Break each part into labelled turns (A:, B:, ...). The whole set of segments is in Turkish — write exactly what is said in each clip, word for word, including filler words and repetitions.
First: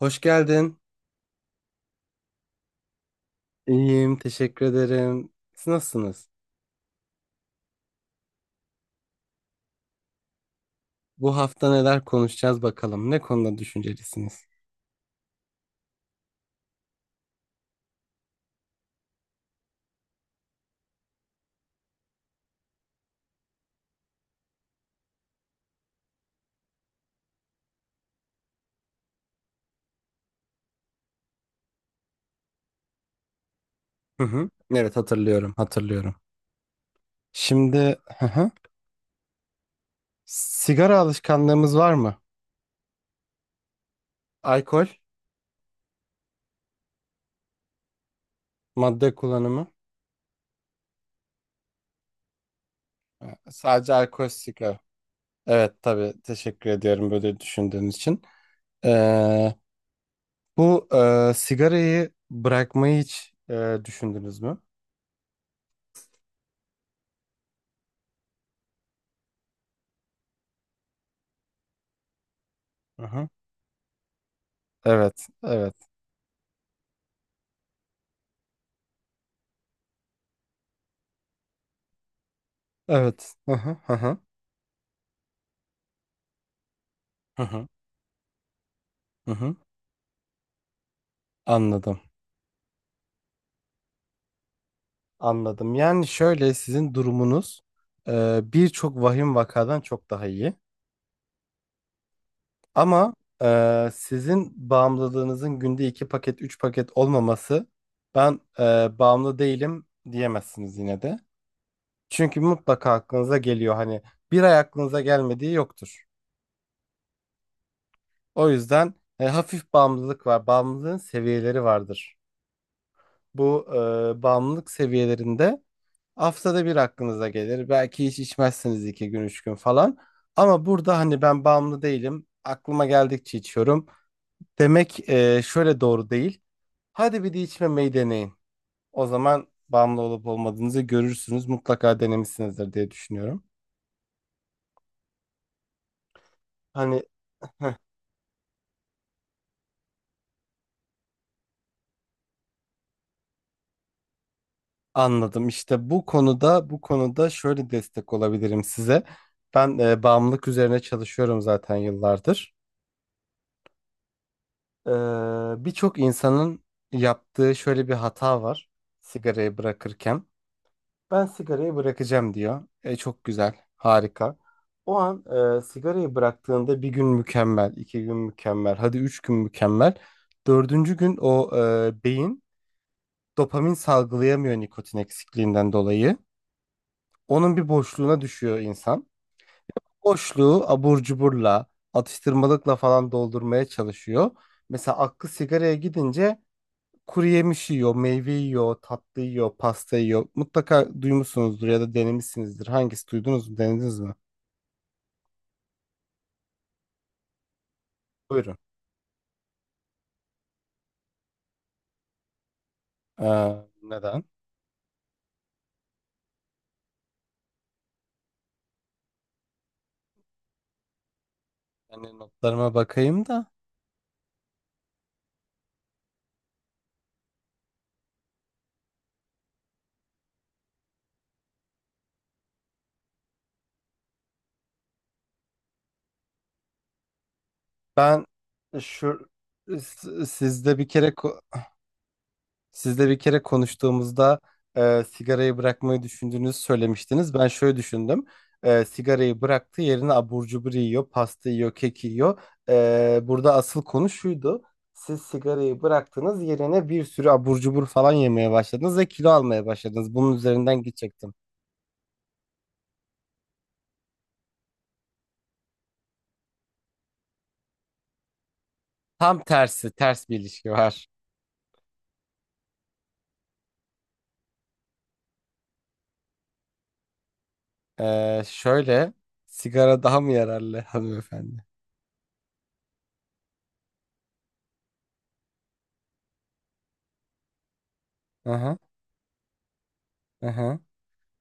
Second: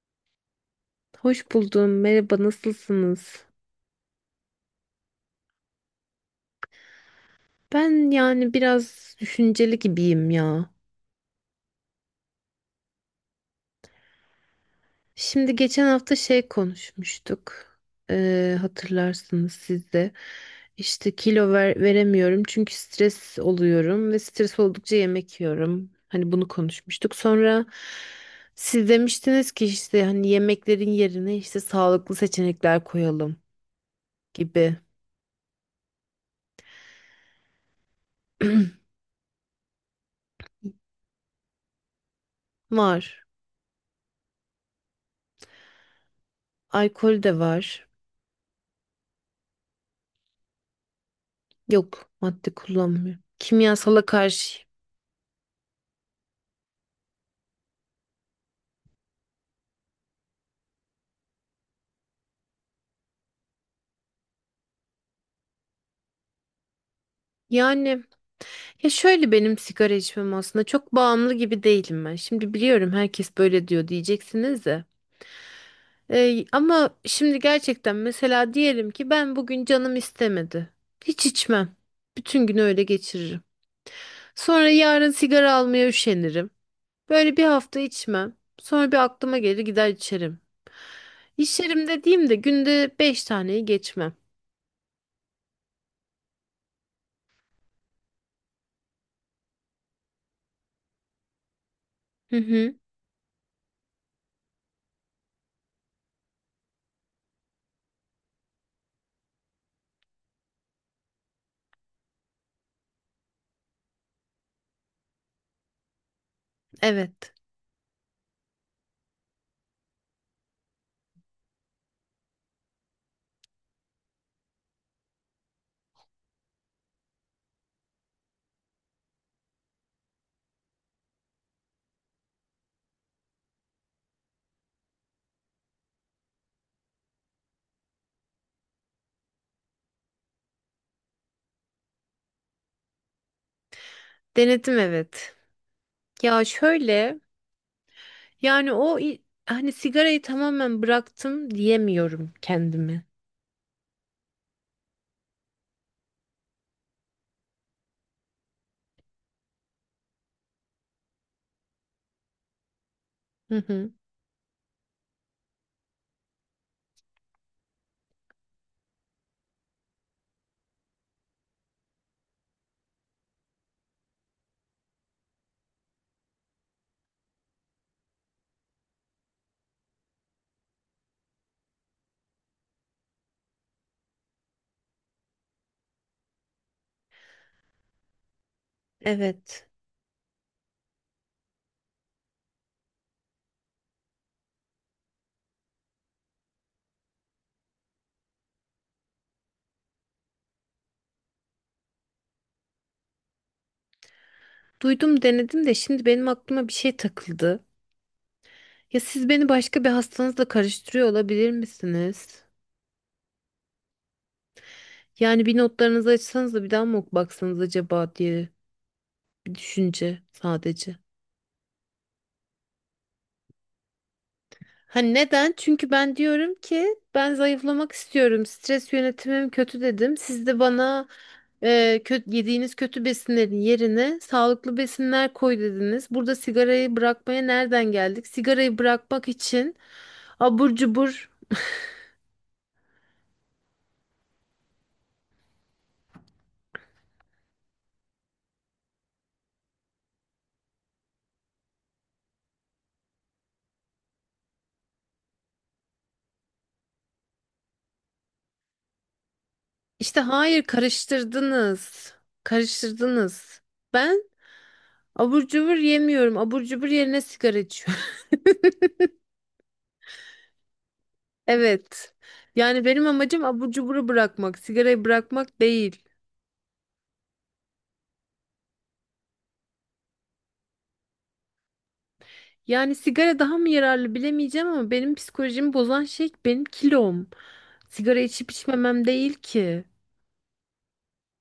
A: Hoş geldin.
B: Hoş buldum. Merhaba, nasılsınız?
A: İyiyim, teşekkür ederim. Siz nasılsınız?
B: Ben yani biraz düşünceli gibiyim ya.
A: Bu hafta neler konuşacağız bakalım. Ne konuda düşüncelisiniz?
B: Şimdi geçen hafta şey konuşmuştuk. Ee, hatırlarsınız siz de. İşte kilo ver- veremiyorum çünkü stres oluyorum ve stres oldukça yemek yiyorum. Hani bunu konuşmuştuk. Sonra siz demiştiniz ki işte hani yemeklerin yerine işte sağlıklı seçenekler koyalım
A: Hı hı.
B: gibi.
A: Evet, hatırlıyorum, hatırlıyorum. Şimdi, hı hı. Sigara alışkanlığımız var mı?
B: Var.
A: Alkol,
B: Alkol de var.
A: madde kullanımı.
B: Yok, madde kullanmıyorum.
A: Ee, Sadece
B: Kimyasala
A: alkol,
B: karşı.
A: sigara. Evet, tabii. Teşekkür ediyorum böyle düşündüğün için. Ee, bu e, sigarayı bırakmayı hiç e, düşündünüz mü?
B: Yani ya şöyle benim sigara içmem aslında çok bağımlı gibi değilim ben. Şimdi biliyorum
A: Hı hı.
B: herkes böyle diyor diyeceksiniz de.
A: Evet, evet,
B: Ee, ama şimdi gerçekten mesela diyelim ki ben bugün canım istemedi. Hiç içmem. Bütün günü öyle
A: evet.
B: geçiririm.
A: Hı hı, hı hı.
B: Sonra yarın sigara almaya üşenirim. Böyle
A: Hı
B: bir
A: hı.
B: hafta içmem. Sonra bir
A: Hı
B: aklıma
A: hı.
B: gelir gider içerim. İçerim
A: Anladım,
B: dediğimde günde beş taneyi geçmem.
A: anladım. Yani şöyle sizin durumunuz e, birçok vahim vakadan çok daha iyi.
B: Hı hı,
A: Ama e, sizin bağımlılığınızın günde iki paket, üç paket olmaması ben e, bağımlı değilim diyemezsiniz yine de. Çünkü mutlaka aklınıza geliyor hani bir ay aklınıza gelmediği yoktur.
B: evet.
A: O yüzden e, hafif bağımlılık var. Bağımlılığın seviyeleri vardır. Bu e, bağımlılık seviyelerinde Haftada bir aklınıza gelir. Belki hiç içmezsiniz iki gün, üç gün falan. Ama burada hani ben bağımlı değilim. Aklıma geldikçe içiyorum. Demek e, şöyle doğru değil. Hadi bir de içmemeyi deneyin. O zaman bağımlı olup olmadığınızı görürsünüz. Mutlaka denemişsinizdir diye düşünüyorum.
B: Denedim evet. Ya
A: Hani
B: şöyle yani o i- hani sigarayı tamamen bıraktım diyemiyorum kendime.
A: anladım. İşte bu konuda bu konuda şöyle destek olabilirim size. Ben e, bağımlılık üzerine çalışıyorum zaten yıllardır.
B: Hı hı.
A: Ee, Birçok insanın yaptığı şöyle bir hata var sigarayı bırakırken. Ben sigarayı bırakacağım diyor. E, çok güzel, harika. O an e, sigarayı bıraktığında bir gün mükemmel, iki gün mükemmel, hadi üç gün mükemmel. Dördüncü gün o e, beyin dopamin salgılayamıyor nikotin eksikliğinden dolayı. Onun bir boşluğuna düşüyor insan.
B: Evet.
A: Boşluğu abur cuburla, atıştırmalıkla falan doldurmaya çalışıyor. Mesela aklı sigaraya gidince Kuru yemiş yiyor, meyve yiyor, tatlı yiyor, pasta yiyor. Mutlaka duymuşsunuzdur ya da denemişsinizdir. Hangisi duydunuz mu, denediniz mi?
B: Duydum denedim de şimdi benim aklıma bir şey takıldı.
A: Buyurun.
B: Ya siz beni başka bir hastanızla karıştırıyor olabilir misiniz?
A: Ee, Neden?
B: Yani bir notlarınızı açsanız da bir daha mı baksanız acaba diye bir düşünce sadece.
A: Yani notlarıma bakayım da.
B: Hani neden? Çünkü ben diyorum ki ben zayıflamak istiyorum. Stres yönetimim kötü dedim. Siz de bana e, kötü, yediğiniz kötü besinlerin yerine sağlıklı besinler koy dediniz. Burada sigarayı bırakmaya nereden
A: Ben
B: geldik? Sigarayı bırakmak
A: şu
B: için
A: s-
B: abur
A: sizde bir kere
B: cubur
A: ko- Sizle bir kere konuştuğumuzda e, sigarayı bırakmayı düşündüğünüzü söylemiştiniz. Ben şöyle düşündüm. E, sigarayı bıraktı, yerine abur cubur yiyor, pasta yiyor, kek yiyor. E, burada asıl konu şuydu. Siz sigarayı bıraktınız, yerine bir sürü abur cubur falan yemeye başladınız ve kilo almaya başladınız.
B: işte
A: Bunun
B: hayır
A: üzerinden gidecektim.
B: karıştırdınız. Karıştırdınız. Ben abur cubur yemiyorum. Abur cubur yerine sigara içiyorum.
A: Tam tersi, ters bir ilişki var.
B: Evet. Yani benim amacım abur cuburu bırakmak, sigarayı bırakmak değil.
A: E, şöyle, sigara daha mı yararlı hanımefendi?
B: Yani sigara daha mı yararlı bilemeyeceğim ama benim psikolojimi bozan şey benim kilom. Sigara içip
A: Aha,
B: içmemem değil ki.
A: aha.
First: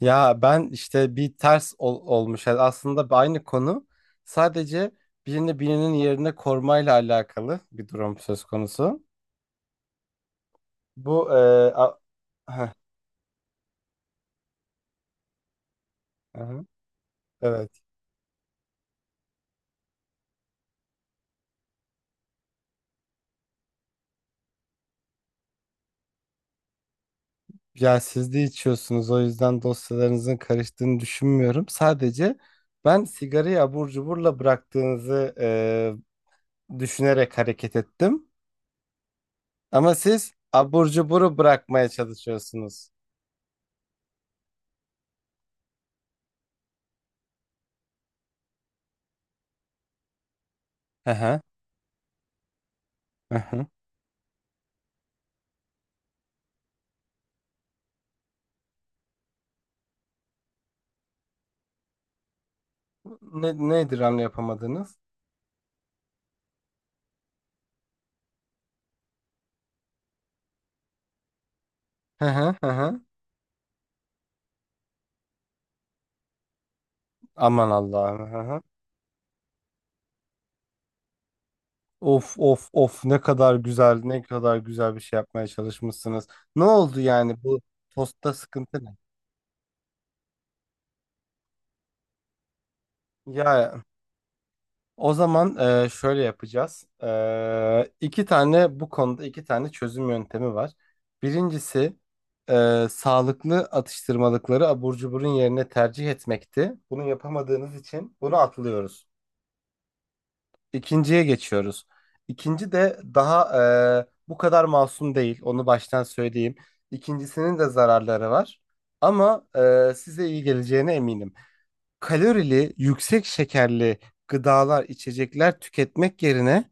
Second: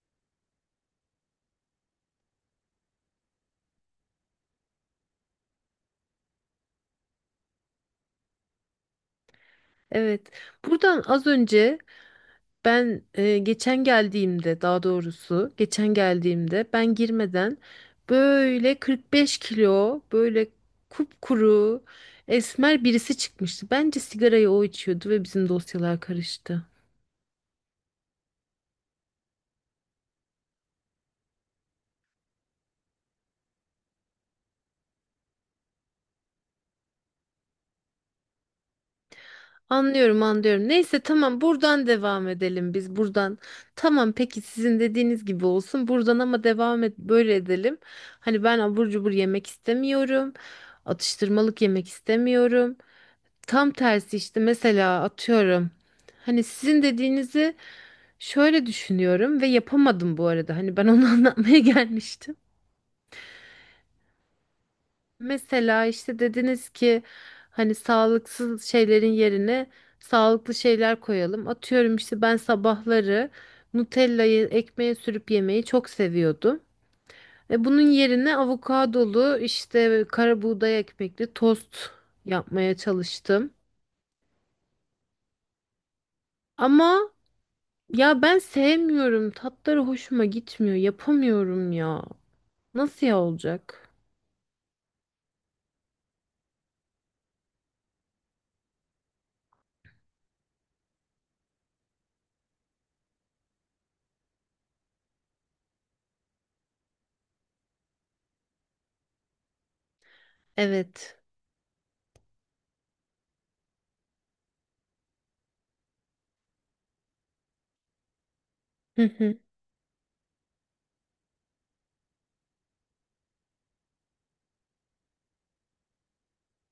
A: Ya ben işte bir ters ol- olmuş. Yani aslında aynı konu. Sadece birini birinin yerine korumayla alakalı bir durum söz konusu.
B: Evet. Buradan az
A: Bu e,
B: önce
A: a- Heh,
B: ben e, geçen geldiğimde, daha doğrusu geçen
A: aha,
B: geldiğimde ben girmeden
A: evet.
B: böyle kırk beş kilo böyle kupkuru esmer birisi çıkmıştı. Bence sigarayı o içiyordu ve bizim dosyalar karıştı.
A: Ya siz de içiyorsunuz o yüzden dosyalarınızın karıştığını düşünmüyorum. Sadece ben sigarayı abur cuburla bıraktığınızı e, düşünerek hareket ettim. Ama
B: Anlıyorum,
A: siz
B: anlıyorum.
A: abur
B: Neyse
A: cuburu
B: tamam buradan
A: bırakmaya
B: devam edelim
A: çalışıyorsunuz.
B: biz buradan. Tamam, peki sizin dediğiniz gibi olsun. Buradan ama devam et böyle edelim. Hani ben abur cubur yemek istemiyorum.
A: Aha,
B: Atıştırmalık yemek istemiyorum.
A: aha.
B: Tam tersi işte mesela atıyorum. Hani sizin dediğinizi şöyle düşünüyorum ve yapamadım bu arada. Hani ben onu anlatmaya gelmiştim.
A: Ne, nedir hamle yapamadınız?
B: Mesela işte dediniz ki hani sağlıksız şeylerin yerine sağlıklı şeyler koyalım. Atıyorum işte
A: Hı
B: ben
A: hı hı. hı.
B: sabahları Nutella'yı ekmeğe sürüp yemeyi çok seviyordum. E
A: Aman
B: bunun
A: Allah'ım.
B: yerine
A: Hı hı.
B: avokadolu işte kara buğday ekmekli tost
A: Of of
B: yapmaya
A: of ne
B: çalıştım.
A: kadar güzel ne kadar güzel bir şey yapmaya çalışmışsınız. Ne
B: Ama
A: oldu yani bu
B: ya
A: tostta
B: ben
A: sıkıntı ne?
B: sevmiyorum. Tatları hoşuma gitmiyor. Yapamıyorum ya. Nasıl ya
A: Ya
B: olacak?
A: o zaman e, şöyle yapacağız. E, iki tane bu konuda iki tane çözüm yöntemi var. Birincisi e, sağlıklı atıştırmalıkları abur cuburun yerine tercih etmekti. Bunu yapamadığınız için bunu atlıyoruz.
B: Evet.
A: İkinciye geçiyoruz. İkinci de daha e, bu kadar masum değil. Onu baştan söyleyeyim. İkincisinin de zararları var.
B: Hı hı.
A: Ama e, size iyi geleceğine eminim. Kalorili, yüksek şekerli gıdalar, içecekler tüketmek yerine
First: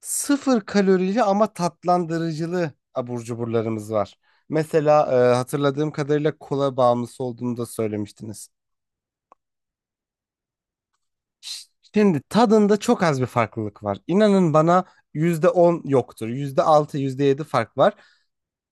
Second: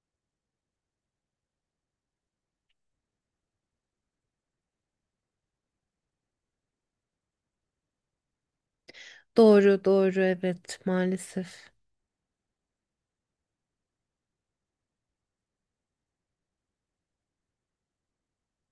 A: sıfır kalorili ama tatlandırıcılı abur cuburlarımız var. Mesela e, hatırladığım kadarıyla kola bağımlısı olduğunu da söylemiştiniz.
B: Doğru, doğru, evet maalesef.
A: Şimdi tadında çok az bir farklılık var. İnanın bana yüzde on yoktur. yüzde altı yüzde yedi fark var.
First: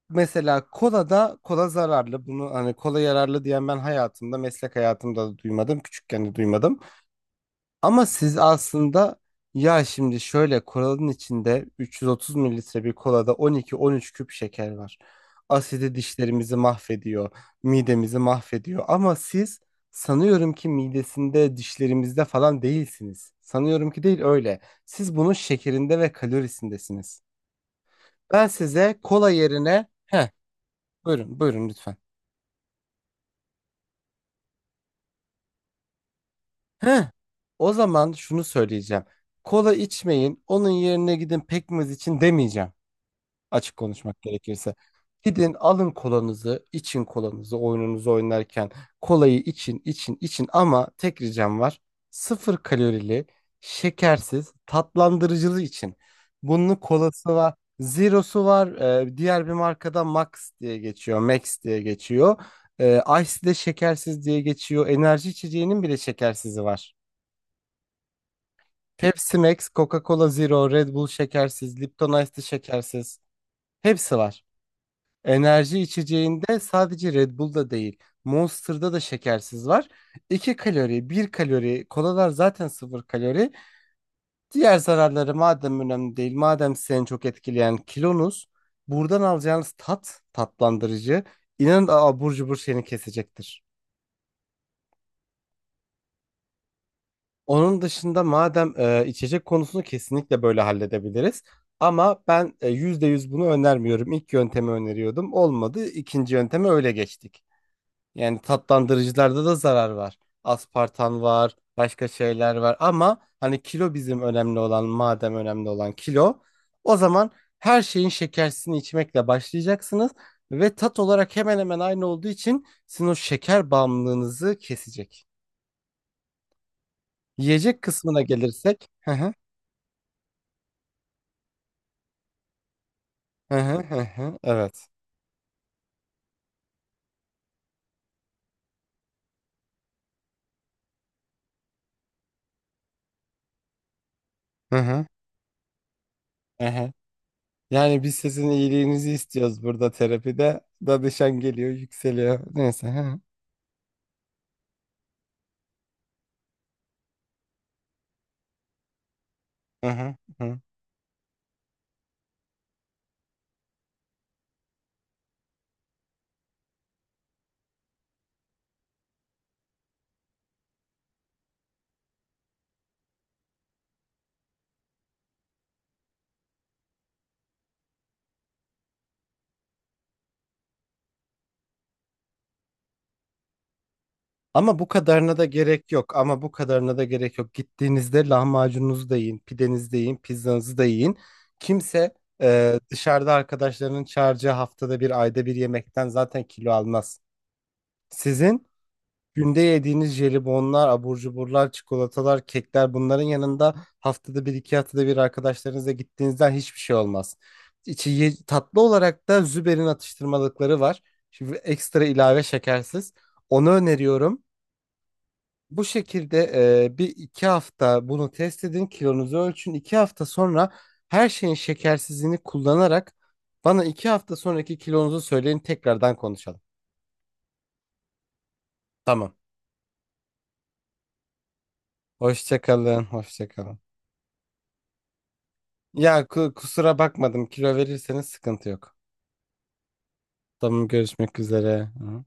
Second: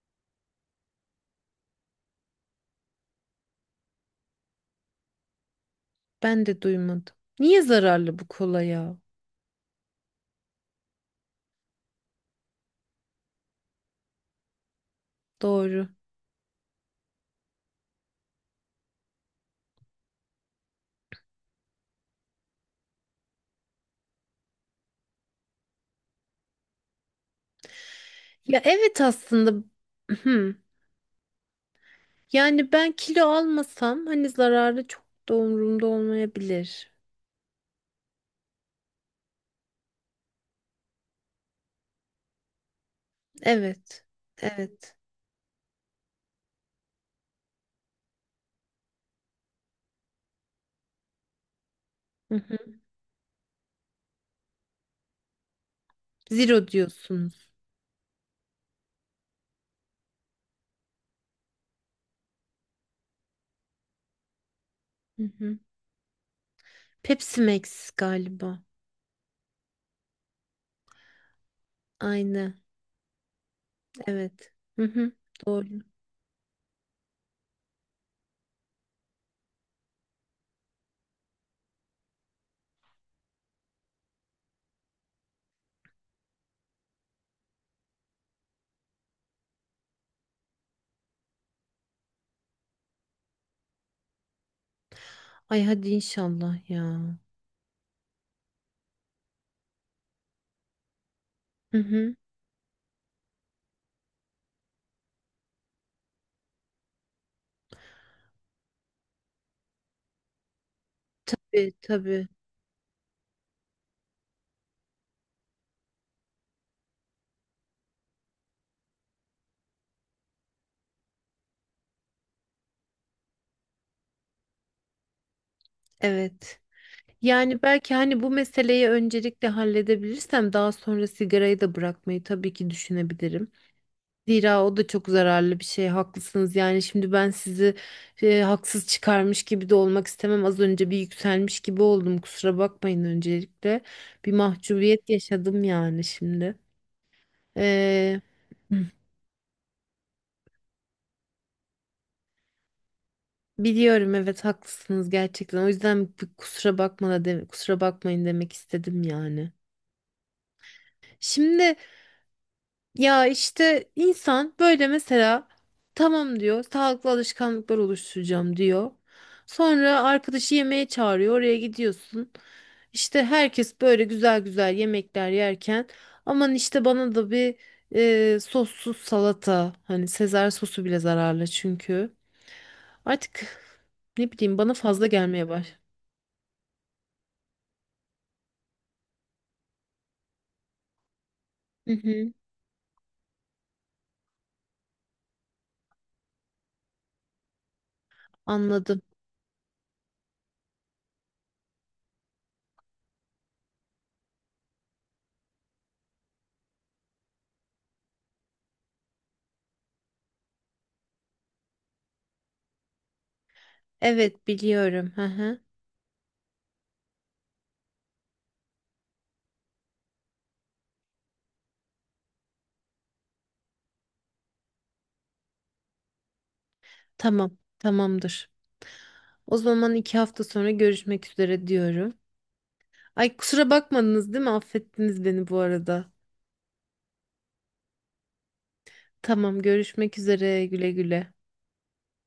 A: Mesela kola da kola zararlı. Bunu hani kola yararlı diyen ben hayatımda, meslek hayatımda da duymadım. Küçükken de
B: Ben de
A: duymadım.
B: duymadım. Niye
A: Ama
B: zararlı bu
A: siz
B: kola ya?
A: aslında ya şimdi şöyle kolanın içinde 330 mililitre bir kolada on iki on üç küp şeker var.
B: Doğru.
A: Asidi dişlerimizi mahvediyor, midemizi mahvediyor. Ama siz sanıyorum ki midesinde, dişlerimizde falan değilsiniz. Sanıyorum ki değil öyle. Siz bunun şekerinde ve kalorisindesiniz. Ben
B: Ya
A: size
B: evet
A: kola
B: aslında
A: yerine... Heh,
B: hmm.
A: buyurun, buyurun lütfen.
B: Yani ben kilo almasam hani zararlı çok da umurumda olmayabilir.
A: Heh, o zaman şunu söyleyeceğim. Kola içmeyin, onun yerine gidin pekmez için demeyeceğim. Açık
B: Evet.
A: konuşmak gerekirse.
B: Evet.
A: Gidin alın kolanızı, için kolanızı oyununuzu oynarken. Kolayı için, için, için ama tek ricam var.
B: Hı hı.
A: Sıfır kalorili, şekersiz, tatlandırıcılı için.
B: Zero
A: Bunun kolası
B: diyorsunuz.
A: var, zero'su var. Ee, diğer bir markada Max diye geçiyor, Max diye geçiyor. Ee, Ice de şekersiz diye geçiyor.
B: Hı
A: Enerji
B: hı.
A: içeceğinin bile şekersizi var.
B: Pepsi Max galiba.
A: Pepsi Max, Coca-Cola Zero, Red Bull şekersiz, Lipton Ice de
B: Aynı.
A: şekersiz. Hepsi var.
B: Evet. Hı hı. Doğru.
A: Enerji içeceğinde sadece Red Bull'da değil, Monster'da da şekersiz var. 2 kalori, bir kalori, kolalar zaten sıfır kalori. Diğer zararları madem önemli değil, madem seni çok etkileyen kilonuz, buradan alacağınız tat, tatlandırıcı, inanın abur cubur seni kesecektir.
B: Ay hadi inşallah ya.
A: Onun dışında madem e, içecek konusunu kesinlikle böyle halledebiliriz.
B: Hı hı.
A: Ama ben e, yüzde yüz bunu önermiyorum. İlk yöntemi öneriyordum. Olmadı. İkinci yönteme öyle geçtik. Yani tatlandırıcılarda da zarar var. Aspartan var,
B: Tabii
A: başka
B: tabii.
A: şeyler var ama hani kilo bizim önemli olan, madem önemli olan kilo, o zaman her şeyin şekersini içmekle başlayacaksınız ve tat olarak hemen hemen aynı olduğu için sizin o şeker bağımlılığınızı kesecek.
B: Evet. Yani
A: Yiyecek
B: belki hani
A: kısmına
B: bu meseleyi
A: gelirsek, hı hı,
B: öncelikle halledebilirsem daha sonra sigarayı da bırakmayı tabii ki düşünebilirim.
A: hı hı, hı hı,
B: Zira o da
A: evet.
B: çok zararlı bir şey. Haklısınız. Yani şimdi ben sizi e, haksız çıkarmış gibi de olmak istemem. Az önce bir yükselmiş gibi oldum. Kusura bakmayın öncelikle. Bir
A: Hı hı,
B: mahcubiyet yaşadım yani şimdi.
A: hı hı. Yani biz
B: Ee,
A: sizin
B: hı,
A: iyiliğinizi istiyoruz burada terapide. Danışan geliyor, yükseliyor. Neyse.
B: Biliyorum, evet haklısınız gerçekten. O yüzden bir kusura bakma da deme- kusura bakmayın demek istedim yani.
A: Hı hı, hı hı.
B: Şimdi ya işte insan böyle mesela tamam diyor, sağlıklı alışkanlıklar oluşturacağım diyor. Sonra arkadaşı yemeğe çağırıyor, oraya gidiyorsun. İşte herkes böyle güzel güzel yemekler yerken aman işte bana da bir e, sossuz salata, hani Sezar sosu bile zararlı çünkü. Artık ne bileyim bana
A: Ama bu
B: fazla
A: kadarına da
B: gelmeye baş.
A: gerek yok. Ama bu kadarına da gerek yok. Gittiğinizde lahmacununuzu da yiyin, pidenizi de yiyin, pizzanızı da yiyin.
B: Hı
A: Kimse
B: hı,
A: e, dışarıda arkadaşlarının çağıracağı haftada bir, ayda bir yemekten zaten kilo almaz. Sizin
B: anladım.
A: günde yediğiniz jelibonlar, abur cuburlar, çikolatalar, kekler bunların yanında haftada bir, iki haftada bir arkadaşlarınızla gittiğinizden hiçbir şey olmaz. İçi ye- tatlı olarak da Züber'in atıştırmalıkları var. Şimdi ekstra ilave şekersiz. Onu öneriyorum.
B: Evet biliyorum. Hı hı.
A: Bu şekilde e, bir iki hafta bunu test edin, kilonuzu ölçün. İki hafta sonra her şeyin şekersizliğini kullanarak bana iki hafta sonraki kilonuzu söyleyin tekrardan konuşalım.
B: Tamam tamamdır.
A: Tamam.
B: O zaman iki hafta sonra görüşmek üzere diyorum.
A: Hoşça kalın,
B: Ay
A: hoşça
B: kusura
A: kalın.
B: bakmadınız değil mi? Affettiniz beni bu arada.
A: Ya ku- kusura bakmadım. Kilo verirseniz sıkıntı yok.
B: Tamam görüşmek üzere,
A: Tamam
B: güle güle.
A: görüşmek üzere. Hı.